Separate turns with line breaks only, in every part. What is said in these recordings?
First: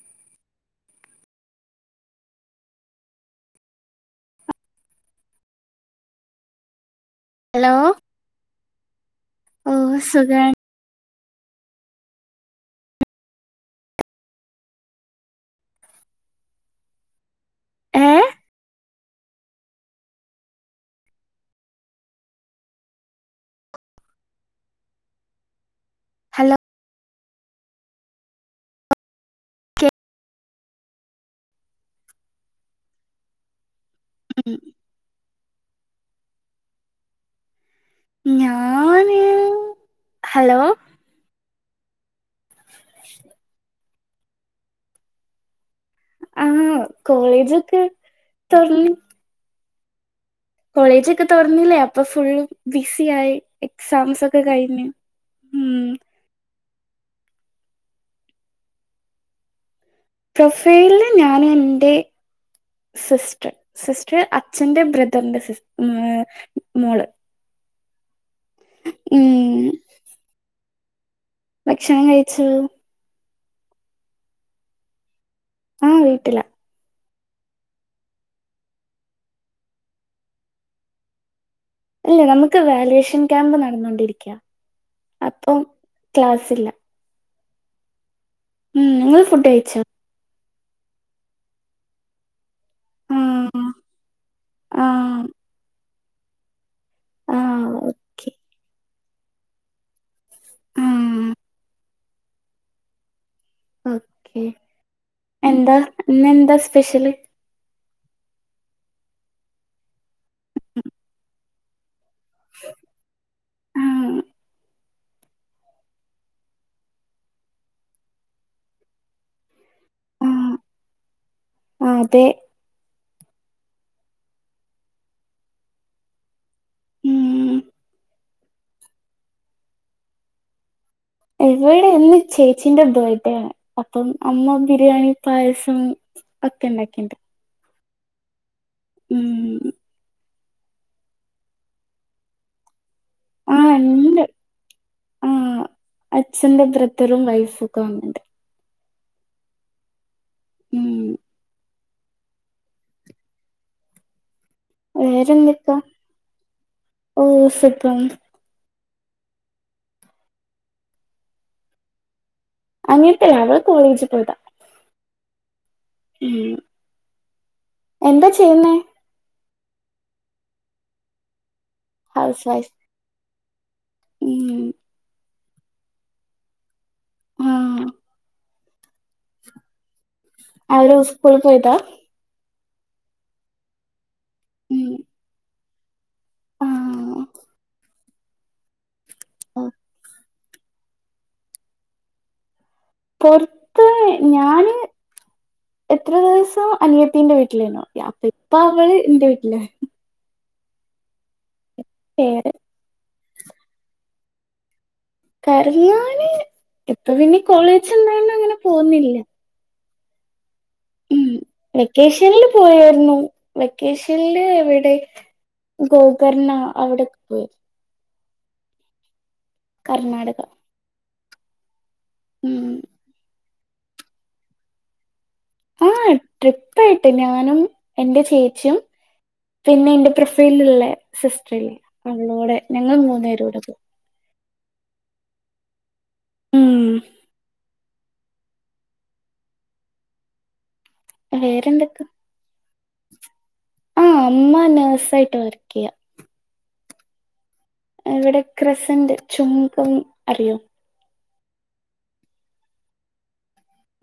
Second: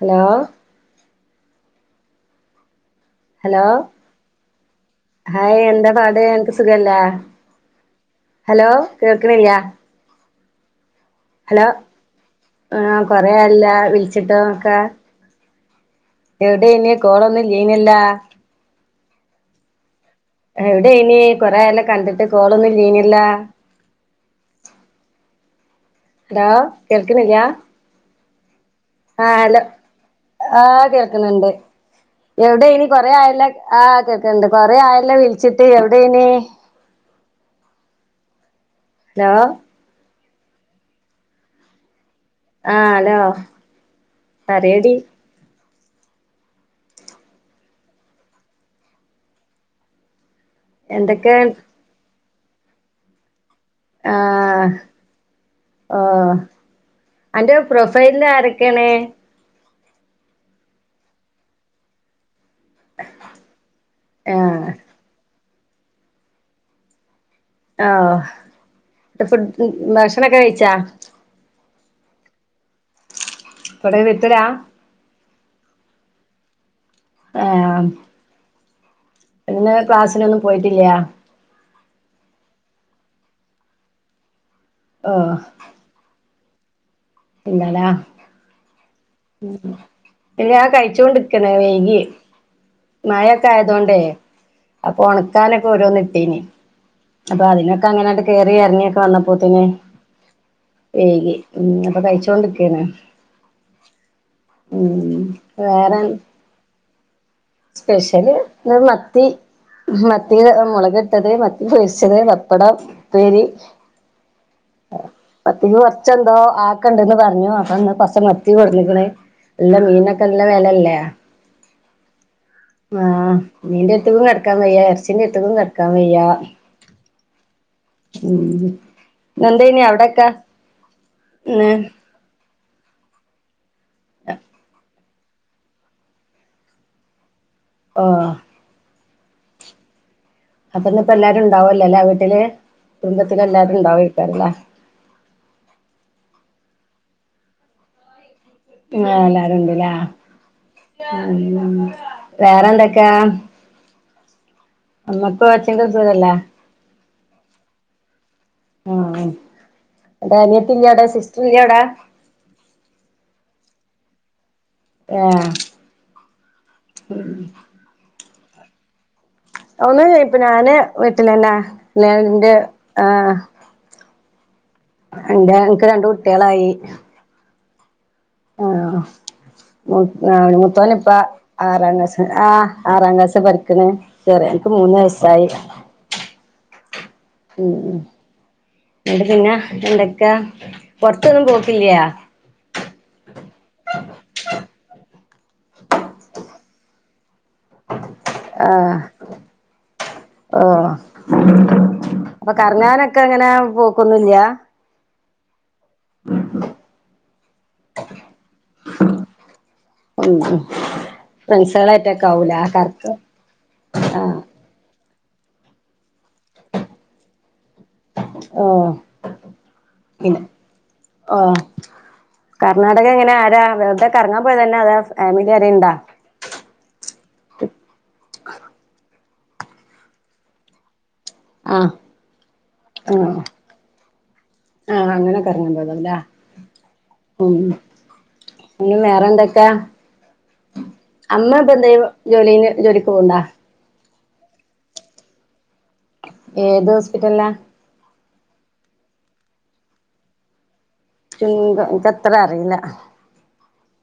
Hello? Hello hi എന്താ പാട് എനക്ക് സുഖല്ലേ?
Hello
hello കേൾക്കണില്ല്യ?
ഓ സുഖാണ്
ഹലോ ആ കൊറയാല്ലോ വിളിച്ചിട്ടു വൊക്കെ? എവിടെയാനി കോളൊന്നു ചെയിനില്ലാ.
ഏ
എവിടെയാനി കൊറെയാല്ലോ കണ്ടിട്ട് കോളൊന്നുല്ലായിനില്ലാ?
ഹലോ
[unintelligible] കേൾ ക്കണില്ലാ? ആ ഹലോ
കേ-
ആ കേൾക്കന്ന്‌ണ്ട് എവിടെയാനി കൊറേ ആയല്ല ആ കേക്കണ്ട്
ഉം,
കൊറെ ആയല്ല വിളിച്ചിട്ട് എവി ടെയ്നി?
ഞാ
ഹലോ?
ഹലോ?
ആ ലോ? പറയടി.
ആ കോളേജൊക്കെ [unintelligible] കോളേജോക്കെ
എന്തൊക്കെ
തൊറന്നില്ലേ അപ്പൊ ഫുള്ളും ബി സിയായി എക്സാംസൊക്കെ
ആഹ്
കഴിഞ്ഞ് ഉം
ഓഹ് അന്റെ പ്രൊഫൈല് ആരൊക്കെയാണ്?
പ്രൊഫൈല് ഞാന് എന്റെ സിസ്റ്റർ സിസ്റ്റർ
ആഹ്
അച്ഛന്റെ ബ്രദറിന്റെ സിസ്റ്റർ. മ് മോള്.
ആ ഫുട്
ഉം.
ഭക്ഷണക്കെ കഴിച്ചാ?
ഭക്ഷണം കഴിച്ചു.
[unintelligible]
ആ വീട്ടില.
ആ പിന്നെ ക്ലാസ്സിനൊന്നും പോയിട്ടിലെ
അല്ല നമുക്ക് വാലുവേഷൻ ക്യാമ്പ് നടന്നോണ്ടിരിക്ക
ഹ
സ്‌ല
പിന്നാലാ അ
ഉം നിങ്ങള് ഫുഡ് കഴിച്ചോ
എല്ലാ ആ കഴിച്ചൊണ്ട്ക്കണ വൈകി മഴൊക്കെ
ആ
ആയതൊണ്ടേ
ആ
അപ്പൊ ഉണക്കാനൊക്കെ ഓരോന്ന് ഇട്ടീനി
ആ
അപ്പൊ അതിനൊക്കെ അങ്ങനെ ണ്ട്
ഓക്കെ
കയറി ഇറങ്ങിയൊക്കെ വന്നപ്പോത്തിന്
ആ
വൈകി ഉം പ്പം കഴിച്ചോണ്ട് കേണ്
ഓക്കെ എന്താ
വേറെ
ഇന്ന് എന്താ സ്പെഷ്യല്
സ്പെഷ്യല് മത്തി മ മത്തി മുളക് ഇട്ടത് മത്തി പൊരിച്ചത് പപ്പടം ഉപ്പേരി
ആ
പത്തി കുറച്ചെന്തോ ആക്കണ്ടന്ന് പറഞ്ഞു അപ്പന്ന് പക്ഷ മത്തി കൊടന്ന് ക്ണ് എല്ല മീനൊക്കെ
ആ
നല്ല വെലല്ലേ
ആ അതെ
ആഹ് മീന്റെ അടുത്ക്ക് കിടക്കാൻ വയ്യ ഇറച്ചിന്റെ എത്തുകും കിടക്കാൻ വയ്യാ
ഉം
ഉ എന്തേ നീ അവിടെകെ
എവിടെ എന്ന് ചേ ചിന്റെ ബേർടെ ആണ് അപ്പം അമ്മ ബിരിയാണി പായസം ഒക്കെ ഉണ്ടാക്കിണ്ട്
ആഹ
ഉം
അപ്പൊന്ന ഇപ്പ എല്ലാരും ഉണ്ടാവല്ലോല്ലേ വീട്ടില് കുടുംബത്തി
ആ
എല്ലാരും
ഉണ്ട്
ഇണ്ടാവകരമ്മളെ
ആ അച്ഛന്റെ ഭ്രത്തറും വയഫു ഖ ഉണ്ട്
ആ അല്ലാരുംണ്ടലെ
ഉം
മ് മ് മ് വേറെന്തൊക്കാ
വേറെന്തൊക്കാ
[unintelligible] സുഖല്ലേ
ഓ സുഖം
ആ അനിയത്തി ഇല്ലോടാ സിസ്റ്റർ ഇല്ലോടാ
അങ്ങനത്തെല്ലേ അവള് കോളേജിൽ പോയതാ
ആഹ
ഉം
ഉം
എന്താ ചെയ്യുന്നേ
ഒന്ന് ഇപ്പ ഞാന് വിട്ടിലനെ ഞൻ എന്റെ ആ്
മ്മ്മ്മ്
എ്റെ എനിക്ക് രണ്ട് കുട്ടികളായി
ആ
ആഹ മുത്തോന്
അവര്
ഇപ്പ
സ്കൂളിൽ പോയതാ
ആറാംക് ആഹ് ആറാം ക്ലാസ് പഠിക്കണ ചറേന്നക്ക
ഉം
മുന്ന്നായസായി
ആഹ്
ഉ എന്നണ്ട് പിന്നെ എന്തൊക്കെയാ പുറത്തൊന്നും പോക്കില്ലയാ
പൊറത്ത് ഞാന് എത്ര ദിവസം അനിയത്തിന്റെ വീട്ടിൽ വീട്ടോ അപ്പ ഇപ്പ അവള് എന്റെ വീട്ടില്
ആ
വേറെ
അപ്പൊ കറങ്ങാനൊക്കെ അങ്ങനെ പോക്കൊന്നില്ല
ക [unintelligible] ഞാന് ഇപ്പ പിന്നെ കോളേജ ഉണ്ടായ അങ്ങനെ തോന്നില്ല
ഉ [unintelligible]
ഉം വെക്കേഷനിൽ പോയായിരുന്നു
കറക്കം ആഹ്
വെക്കേഷനിില് എവിടെ ഗോകർണ അവിടെൊക്കെ പോയത്
ആഹ
കർണാടക
ആഹ
ഉം
കർണാടക എങ്ങനെ അ വെറുതെ കറങ്ങാ പോയ തന്നെ അതെ ഫാമിലി അറിയണ്ടാ
ആഹ് ട്രിപ്പായിട്ട് ഞാനും എന്റെ ചേച്ചിയും പിന്നെ എന്റെ പ്രൊഫൈലല്ലേ സിസ്റ്റർല്ലേ
ആഹ്
അവളോടെ ഞങ്ങൾ
ആഹ്
മൂന്നേരവിടുത്ത
ആഹ് അങ്ങനൊക്കെ ഇറങ്ങാ പോതല്ലേ
ഉം
ഓ പിന്നും വേറെന്തൊക്കെയ അമ്മ ഇപ്പ എന്ത
വേറെന്തൊക്ക
ജോലിന് ജോലിക്ക് പോകണ്ടാ
ആ അമ്മ നേസായിട്ട് വർക്കെയ്യാ
ഏത് ഹോസ്പിറ്റൽലാ
ഇവ്ടെ ക്രസന്റ് ചുംങ്കം അറിയോ
ചുംങ്കം ഇൻക്കത്ര അറിയില്ല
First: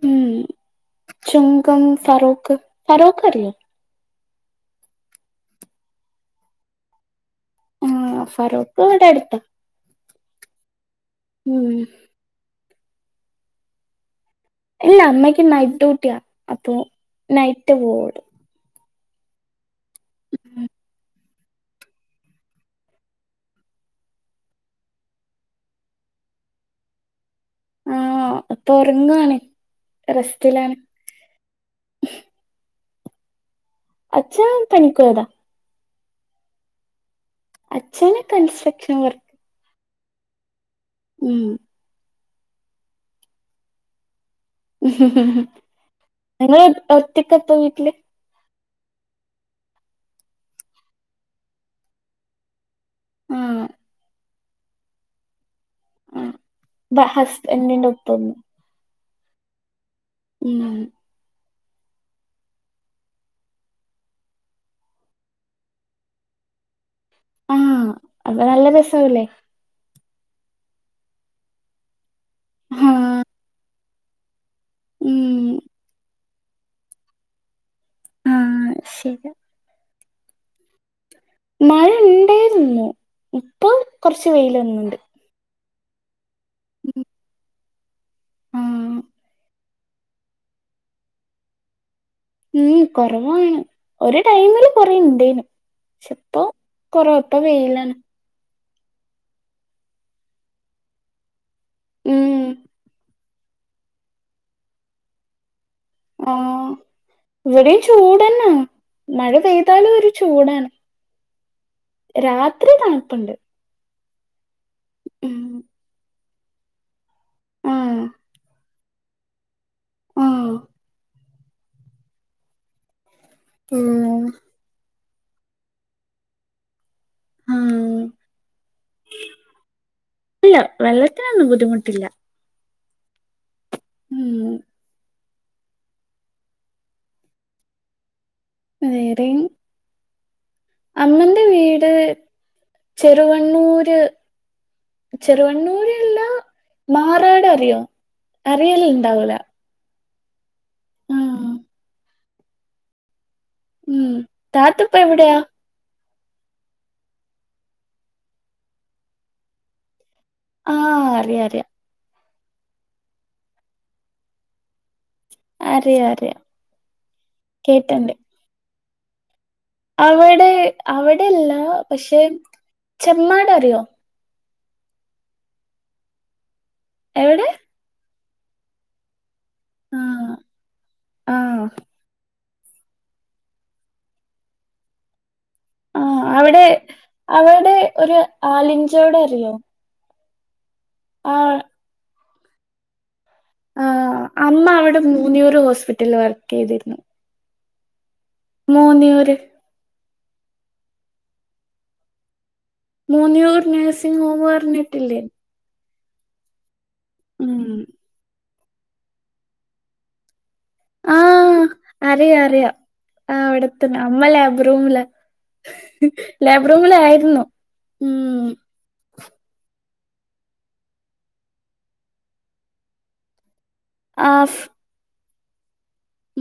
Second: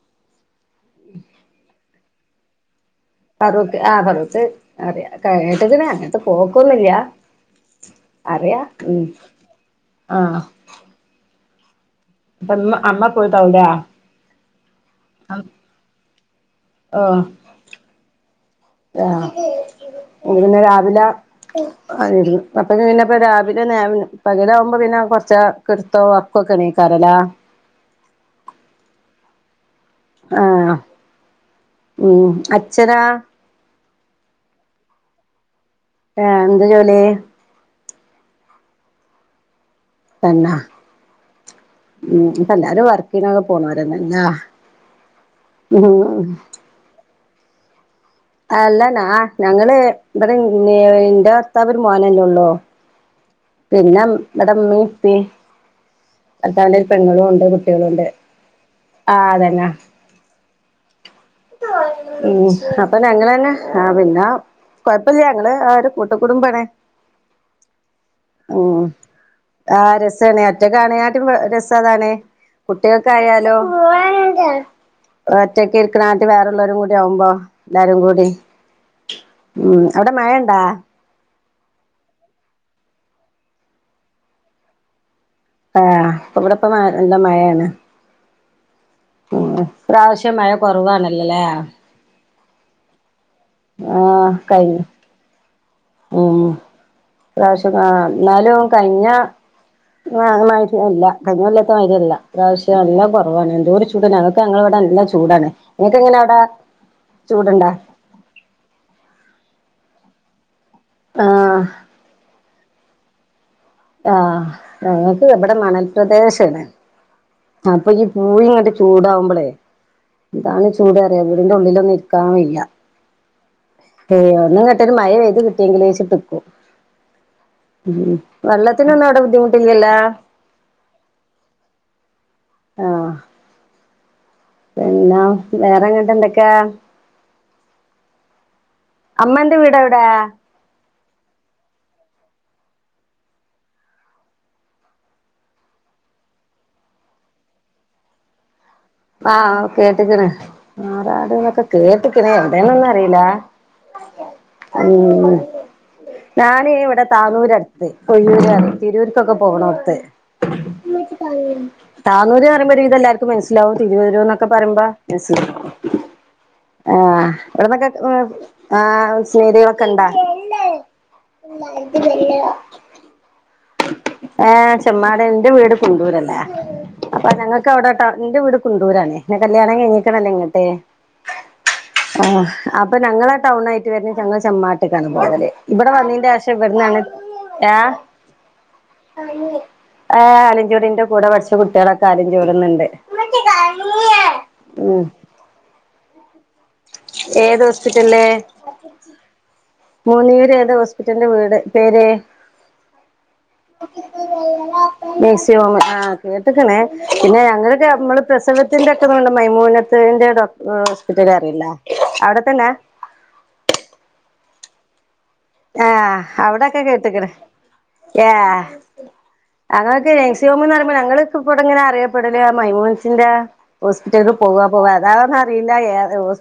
ഉം ചുംങ്കം ഫറോക്ക് ഫറോക്ക് അറിയോ
ഫറോക്കെ ആ ഫറോക്ക് ഏ അറിയ കെ കേട്ടതിന് അങ്ങൻത്തെ പോക്കൊന്നുല്ല്യാ
ആ
അറിയാം
ഫറോക്ക്
ഉം
ഇവിടെ അടുത്താ
ആഹ്
ഉം
പ്പംഇന്ന് അമ്മ പോയിട്ടാവുലേ
ഇല്ല അമ്മക്ക് നൈറ്റ് ഡ്യൂട്ടിയാ അപ്പൊ നൈറ്റ് പോവോളൂ
ദാ ഇന്ന്പിന്നെ രാവിലെ അതെരി അപ്പഴ്പിന്നെപ്പ രാവിലെനേവിന് പകലാവുമ്പോ പിന്നെ കൊർച്ചാ കെടുത്തോ വൊറക്കൊക്കെണീകാലല്ലേ
ആഹ് ഇപ്പൊറങ്ആണ്
ആഹ് ഉം അ ച്ഛനാ
അച്ഛാ പണിക്കോയതാ
ആഹ് എന്ത് ജോലി
അച്ഛന് കൺസ്ട്രക്ഷൻ വർക്
എന്നാ
ഉം
മ് ഇപ്പ എല്ലാരും വർക്കിനൊക്കെ പോണോരാല്ലേ ഞ്ഞ
എലേ പ്പ ട്ക്കെ പോയ്ട്ണ്ട്
അല്ലനാ ഞങ്ങള് ഇബ്ടെ ന് ഇന്റെ ഭർത്താവൊരു മോനല്ലേഒള്ളൂ
ആ
പിന്നെ ഇടമ്മീപ്പി
ആ
ഭർത്താവിൻ്റെ ഒരു പെങ്ങളുഒണ്ട്
ഹസ്ബൻഡിന്റെ
കുട്ടികളുഒണ്ട്
ഒപ്പം
ആ അതെന്നാ
ഉം
ഉ അപ്പൊ ഞങ്ങള് തന്നെ ആ പിന്നെ കൊഴപ്പില്ല്യാ ഇങ്ങള് ആ ഒരു കൂട്ട കൂട്ടുകുടുംബാണ്
ആഹ് അപ്പ നല്ല രസവല്ലേ
ചേനയാ റ്റകാണിയാട്ടുംപോ രസദാണേ
ആ
കുട്ടികൾക്കായാലോ [inaudible]
ഉം
ഒറ്റക്കിക്കണ ആ ട്ടിവേറൊള്ളോരും കൂടി ആവുമ്പോ ല്ലാരും കൂടി
ആഹ് ശരി
ഉം അവിടെ മഴയ്ണ്ടാ
മഴ ണ്ടായ്ര്ന്നു. ഇപ്പോ കൊറച്ച് വെയില് വന്ന്ണ്ട്.
ആഹ്. ഇവിടെപ്പ മ എന്താ മഴേണ്.
ആഹ്
ഇപ്പ്രാവശ്യം മഴ കുറവാണല്ലലേ?
ഉം കൊ കൊറവാണ് ഒരു
ആഹ്
ടൈമില്
കഴിഞ്ഞു
കുറേണ്ടേനു.
ഉം ഇപ്രാവശ്യം
വെയിലാണ്
ആഹ് എന്നാലും കഴിഞ്ഞ മഴയിട്ട് ഇല്ല കഴിഞ്ഞൊല്ലത്- ത്തമാരിയല്ല
ഉം
ഇപ്രാവശ്യം നല്ലകൊറ- വാണ് എന്തോരു ചൂടാ ഞങ്ങക്ക് ഞങ്ങൾവ്ട നല്ല ചൂടാണ്. നിങ്ങക്ക് എങ്ങനെ അവിടെ
ആഹ്
ചൂടുണ്ടാ
ഇവിടെയും ചൂടെന്നെ മഴ പെയ് പെയ്ത്താലും ഒരു ചൂടാണ്
ആഹ്
രാത്രി തണുപ്പുണ്ട്
ആഹ് ഞങ്ങക്ക്
ഉം
ബടെ മണൽപ്രദേശ ത്ത്ണ് അപ്പൊ ഈ
ആഹ്
പൂഴി ഇങ്ങട്ട് ചൂടാവുമ്പളെ
ആഹ്
ഇന്താണ് ചൂട് അറിയ അയിന്റെ ഉള്ളിലൊന്നും ഇരിക്കാൻ വയ്യ
ഉം
ഹേന്നങ്ങട്ടെ [unintelligible] മഴ പെയ്ത് കിട്ടിയെങ്കിലിൽ വേച്ചിട്ടിക്കും
ആഹ്
ഉം വെള്ളത്തിനൊന്നും അവിടെ ബുദ്ധിമുട്ടില്ലല്ലോ
വെള്ളത്തിനൊന്നും ബുദ്ധിമുട്ടില്ല
ആഹ്
ഉം
പിന്നാഹ് വേറെങ്ങട്ട് എന്തൊക്കെ
വേറെയും
അമ്മന്റെ വീടെവിടാ
അമ്മന്റെ വീട് ചെറുവണ്ണൂര് ചെറുവണ്ണൂര് ഇള്ള മാറാട് അറിയോ വെയിൽ ഉണ്ടാവൂല
എക്കണ് മാറാട് ന്നൊക്കെ കേട്ട് ത്ത്ക്ക്ണ് എവിടെനൊന്നും അറീല
ഉം താത്തപ്പ എവിടെയാ
ഞാന ഇവിടെ താനൂര് അടുത്ത് കൊയ്യൂര് തിരൂർക്കൊക്കെ പോകണ അടുത്ത്
ആ അറിയാം അറിയാം
ക്ക് പറ അ പറയ്പോും ഇ എല്ലാവർും മനസിലാവും തിരുവരുൂ എന്നക്കെ പറയമ്പ്പോ
അറിയ അറ
ആഹ് ഇവിടന്നൊക്കെ ആഹ് സ്നേഹിതികളൊക്കെ ഇണ്ടാ
അവിടെ അവിടെയല്ല പക്ഷെ ചെമ്മാട അ
ഏ ചെമ്മാട എന്റെ വീട് കൊണ്ടൂരല്ലേ അപ്പൊ
എവിടെ
ഞങ്ങൾക്ക് അവിടെട്ടാ എന്റെ വീട് കുണ്ടൂരണേ പിെ കല്യാണംണം
ആ
കഴിഞ്ഞീിക്കണല്ലേ ഇങ്ങട്ടെ
ആ
ആഹ അപ്പൊ ഞങ്ങള ആ ടൗണ ആായിട്ട് വര ഞങ്ങൾ ചെ്മാട്ടക്കാണ് പോയല്ലേ
ആ അവിടെ അവിടെ
ഏഹ്
ഒരു മലിഞ്ചയോട് അറിയോ
ആ കടെ
ആ
കുച്ച കുട്ടികളൊക്കെ ആും ജോലുന്നുണ്ട്
ആ അമ്മ അവിടെ മൂന്നിയൂറ് ഹോസ്പിറ്റല വ ചെയ്തിരുന്നു
ഏത് ഹോസ്പിറ്റലില്
മൂന്നിയൂര്
മൂന്നിയൂര് ഏത ഹോസ്പിറ്റലിന്റെ വീട് പേര്
മൂന്നിയൂർ നഴ്സിംഗ് ഹോം പറഞ്ഞിട്ടില്ലേ
മെക്സിമം ആ കേട്ടക്കണെ പിന്നെ
ഉം
അങ്ങനൊക്കെ നമ്മള് പ്രസവ ക്കെണ്ട് മൈമൂനത്തിന്റെ ഹോസ്പിറ്റല
ആ അറിയ അറിയാം ആ അവിട നമ്മള ോംല്ല
ആഹ് അവിടെൊക്കെ കേട്ടക്കണ ഏ
ഉം
അങ്ങനെ സിോമന്ന് പറുമ്പോ ഞൾ ഇവിടെ എങ്ങനെ അറിയപ്പെടില്ല മൈമോൻസിന്റെ ഹോസ്പിറ്റലിക്ക്
ആഫ്
പോവ്വാ പോവ്വാ അതാ ഇല്ല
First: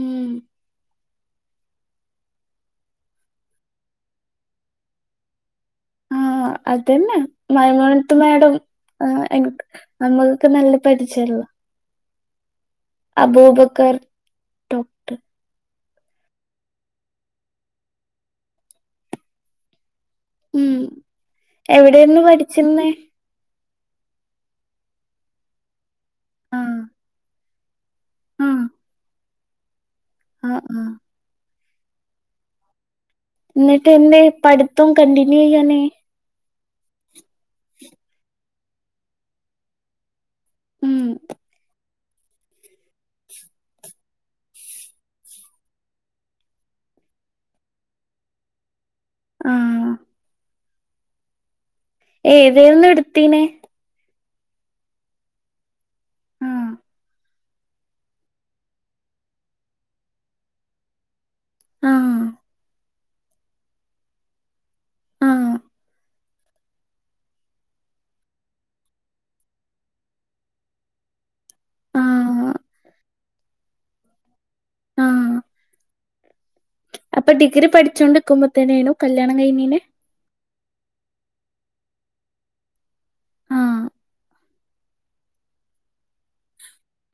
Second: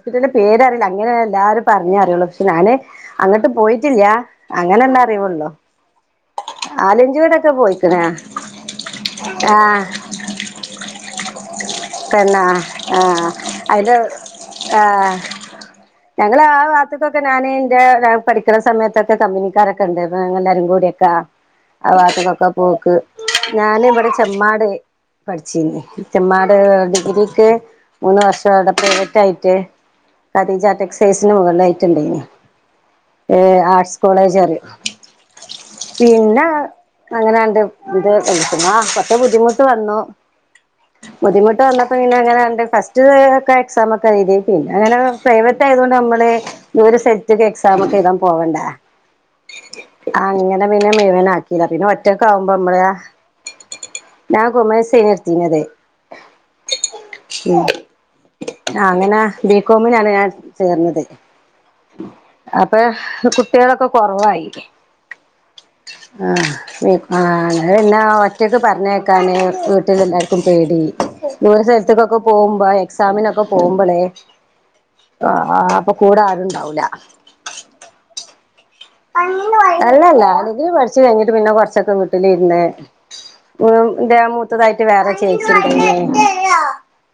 ഉം
പേര് അറിയില്ല ഇങ്ങനെ എല്ലാരും പറഞ്ഞേ അറിയുള്ളൂ പക്ഷെ ഞാന് അങ്ങട്ട് പോയി ട്ടില്ല അങ്ങനെ ഉള്ള അറിവുള്ളൂ
ആഹ് അതന്നെ
പോയിക്കണ്
മൈമോനത്ത് മേഡം ആ
ആഹ്
നമ്മൾക്കെ നല്ല പരിചയ
പിന്നെ ആഹ് അതിന്റെ
അബൂബക്കർ ട്ടോ
ആഹ് ഞങ്ങള് ആ ഭാഗത്തുക്കൊക്കെ ഞാന് ഇന്റെ പഠിക്കുന്ന സമയത്തൊക്കെ കമ്പനിക്കാരൊക്കെ ഉണ്ടായിരുന്നു. എല്ലാരും
ഉം
കൂടിയക്കാ ആ
എവിടെന്ന്
ഭാഗത്തുക്കൊക്കെ
പഠിച്ചിരുന്നേ
പോക്ക്. ഞാൻ ഇവിടെ ചെമ്മാട് പഠിച്ചിനി ചെമ്മാട്.
ആ
ഏഹ് ഡിഗ്രിക്ക് മൂന്ന്
ആ
വർഷം അവിടെ പ്രൈവറ്റ് ആയിട്ട്
ആ
കദീജ
ആ
ടെക്സ്റ്റയിൽസിന് മുകളിലാ റ്റിണ്ടേനി.
എന്നിട്ട് എന്തേ പഠിത്തം കണ്ടിന്യൂ ചെയ്യാഞ്ഞേ?
അങ്ങനെയണ്ട് അത് ആഹ് പക്ഷേ ബുദ്ധിമുട്ട് വന്നു.
ഉം
ബുദ്ധിമുട്ടു വന്നപ്പോ പിന്നങ്ങനെ എന്റെ ഹസ് ഫസ്റ്റ് ഒക്കെ എക്സാമൊ [unintelligible] അങ്ങനെ പ്രൈവറ്റ് ആയതോണ്ട് നമ്മള് ഇവരെ സെറ്റിക്ക് എക്സാമൊക്കെ എഴുതാൻ പോവണ്ട.
ആ
അങ്ങ പിന്നെ പിന്നെ മിഴുവനാക്കിയതാ.
ഏതേരുന്നു എടുത്തീന്?
ഞാൻ കോമേഴ്സേനു എടുത്തീനത്.
ആ
ഉം ആഹ് അങ്ങനെ ബികോമിനാണ് ഞാൻ ചേർന്നത്.
ആ
അപ്പോ കുട്ടികളൊക്കെ കുറവായി.
ആ
ആഹ് ആഹ് പിന്നെ ഒറ്റക്ക് പറഞ്ഞേക്കാന് വീട്ടിലെല്ലാവർക്കും പേടി ദൂര
ആ
സ്ഥലത്തിക്കൊക്കെ പോകുമ്പോ എക്സാമിനൊക്കെ പോകുമ്പോളേ ആ അപ്പൊ കൂടെ ആരുണ്ടാവൂല.
അപ്പൊ ഡിഗ്രി പഠിച്ചോണ്ടിക്കുമ്പോ തന്നെയാണോ കല്യാണം കഴിഞ്ഞീനെ
അല്ലല്ല അത് ഡിഗ്രി പഠിച്ചു കഴിഞ്ഞിട്ട് പിന്നെ കൊറച്ചൊക്കെ വീട്ടിലിരുന്ന്
ആ
എന്താ മൂത്തതായിട്ട് വേറെ ചേച്ചിണ്ടായിന്.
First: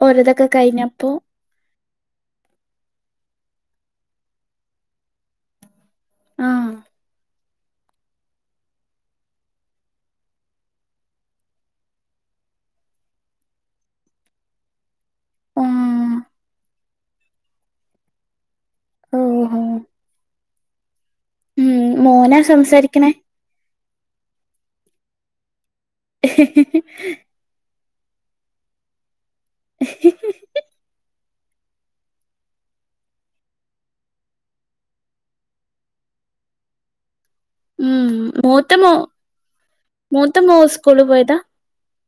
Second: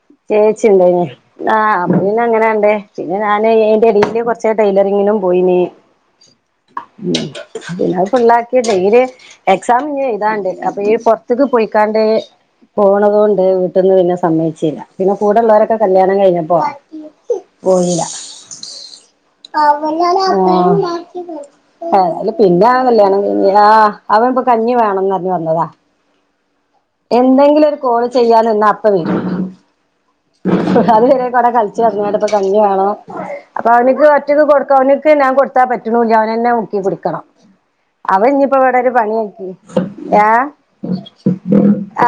ഒരിതൊക്കെ
ചേച്ചിണ്ടായിന്
കഴിഞ്ഞപ്പോ
ആഹ് പിന്നെ അങ്ങനാണ്ട് പിന്നെ ഞാന് അയിന്റെ എടയില് കുറച്ച് ടൈലറിങ്ങിനും പോയിന്.
ആഹ്
പിന്നെ പിള്ളാർക്ക് ഡെയ്ലി എക്സാം ഇനി എഴുതാണ്ട് അപ്പൊ ഈ പുറത്തേക്ക് പോയിക്കാണ്ട് പോണത് കൊണ്ട് വീട്ടിന്ന് പിന്നെ സമ്മയിച്ചില്ല. പിന്നെ
ആ
കൂടെള്ളവരൊക്കെ കല്യാണം കഴിഞ്ഞപ്പോ പോയില്ല.
ഓഹോ ഉം
ആഹ് അത്
മോനാ
പിന്നെ ആ
സംസാരിക്കണേ
കല്യാണം കഴിഞ്ഞ ആഹ് അവൻ ഇ കഞ്ഞി വേണംന്ന് പറഞ്ഞ് വന്നതാ
[inaudible]
എന്തെങ്കിലും ഒരു- കോള് ചെയ്യാൻ നിന്ന അപ്പ വേരും അത് കട കളിച്ച് നടന്നിട്ടിപ്പ കഞ്ഞി വേണം അപ്പൊ അവനിക്ക് ഒറ്റക്ക് കൊടുക്ക അവനക്ക് ഞാൻ കൊടുത്താ പറ്റുണുല്ല അവനന്നെ മുക്കി കുടിക്കണം
ഉം
അവൻ ഇനിയിപ്പോ
മൂത്ത
ഇവിടെ
മോ
ഒരു പണിയാക്കി
മൂത്ത മോ സ്കൂൾ പോയതാ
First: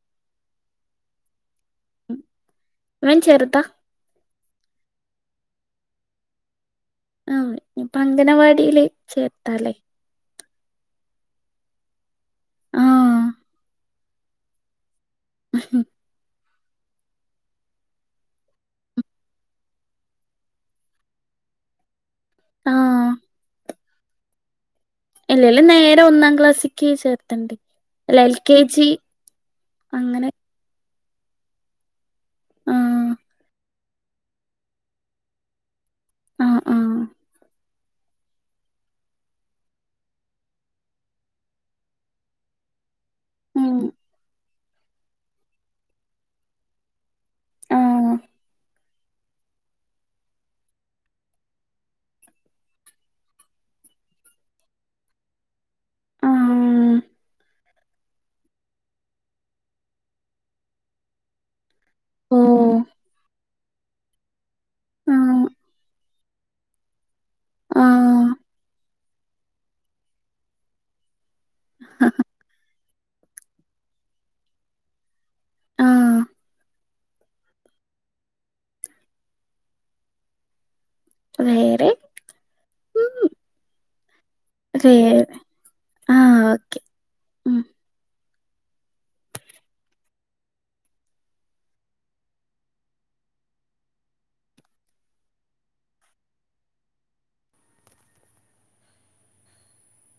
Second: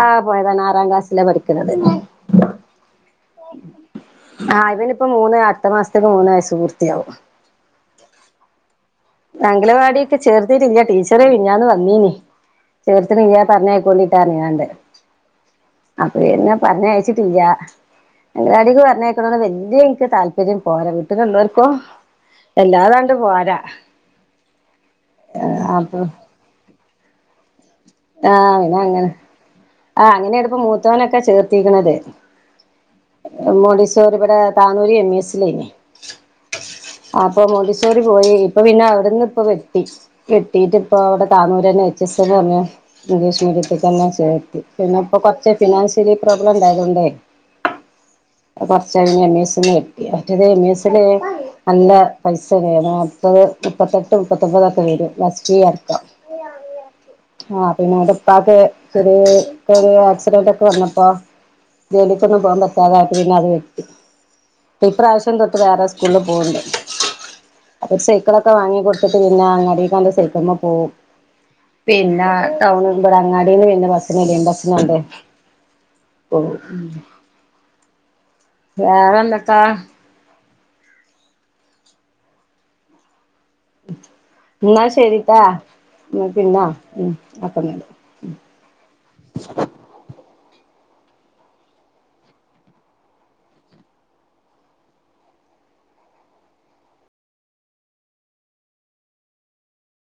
ആഹ് പോയതാണ് ആറാം ക്ലാസ്സില പഠിക്കണത്
അവൻ ചെറുതാ
ആഹ് ഇവനിപ്പ മൂന്ന് അടുത്ത മാസത്തേക്ക് മൂന്ന് വയസ്സ് പൂർ
ആഹ് പ്പൊ അംഗനവാടിയിൽ ചേർത്തല്ലേ
[unintelligible] ടീച്ചർ മിനിഞ്ഞാന്ന് വന്നീന്ന്
ആ
ചേർത്ത്ന് ഇനിയ പറഞ്ഞാകുലി അറിയാണ്ട്
ഉം.
അപ്പൊ എന്ന പറഞ്ഞ് അയച്ചിട്ടില്ല അംഗനവാടിക്ക്‌ പറഞ്ഞയക്കണോന്ന് വല്യ ഇക്ക് താല്പര്യം പോരാ വീട്ടിലുള്ളവർക്കോ
ആഹ് ഇല്ലല്ല
അപ്പൊ
നേരെ ഒന്നാം ക്ലാസ്സിക്ക് ചേർത്തണ്ടി
ആഹ് പിന്ന അങ്ങനെ ആഹ് അങ്ങനെ ആണുപ്പാ മു മുത്തവനൊക്കെ ചേർത്തിക്കണത്
ആ
മോടിസ്‌ [unintelligible] ഇവിടെ താനൂരി എം ഇ എസിൽ ആയിന്
ആ ആ
അപ്പം മോദിസ്‌ തൃശ്ശൂർ പോയി ഇപ്പ പിന്നെ അവിടുന്ന് ഇപ്പ വെട്ടി വെട്ടീട്ട് ഇപ്പ അവിടെ താനുരന്നെ എച് എസ്ന്ന് പറഞ്ഞ ഇംഗ്ലീഷ്മിഡിയത്തി
ഉം
തന്നെ ചേർത്ത് പിന്നെപ്പൊ കൊർച്ച് ഫിനാൻഷ്യലി പ്രോബ്ലം ഉണ്ടായത് കൊണ്ടേ
ആ
കുറച്ച് എം ഇ എസിൽ മറ്റേത് എം ഇ എസിൽ നല്ല പൈസ വേണം മുപ്പത് മുപ്പത്തെട്ട് മുപ്പത്തൊമ്പതൊക്കെ വരും മാസ്റ്ററി അക്കം
ആ
ആഹ് പിന്നെ അവന്റെ ഉപ്പക്ക് ചെറി ചെറിയ ആക്സിഡന്റ് ഒക്കെ വന്നപ്പോ
ഓ
ജോലിക്കൊന്നും പോവൻ പറ്റാതായിട്ട പിന്നെ അത് വി
ആ
ഇപ്രാവശ്യം തൊട്ട് വേറെ സ്കൂളിൽ പോവണ്ട്
ആ
അ സൈക്കളൊക്കെ വാങ്ങി കൊടു- ഇ പിന്നെ അങ്ങാടിയിൽ കൊണ്ട് സൈക്കിളിൽ ഒക്കെ പോകും പിന്നെ ടൌൺ ഇവിടെ അങ്ങാടിന്ന് പിന്നെ ബസിനു ഇടിയൻ ബുസുണ്ട്
ആ
വേറെ എന്തൊക്കെ
വേറെ ഉം
[inaudible] എന്നാ
റേ
ശരീട്ടാ
ആ
ന്നാ പിന്നാ
ഓക്കെ.
[inaudible]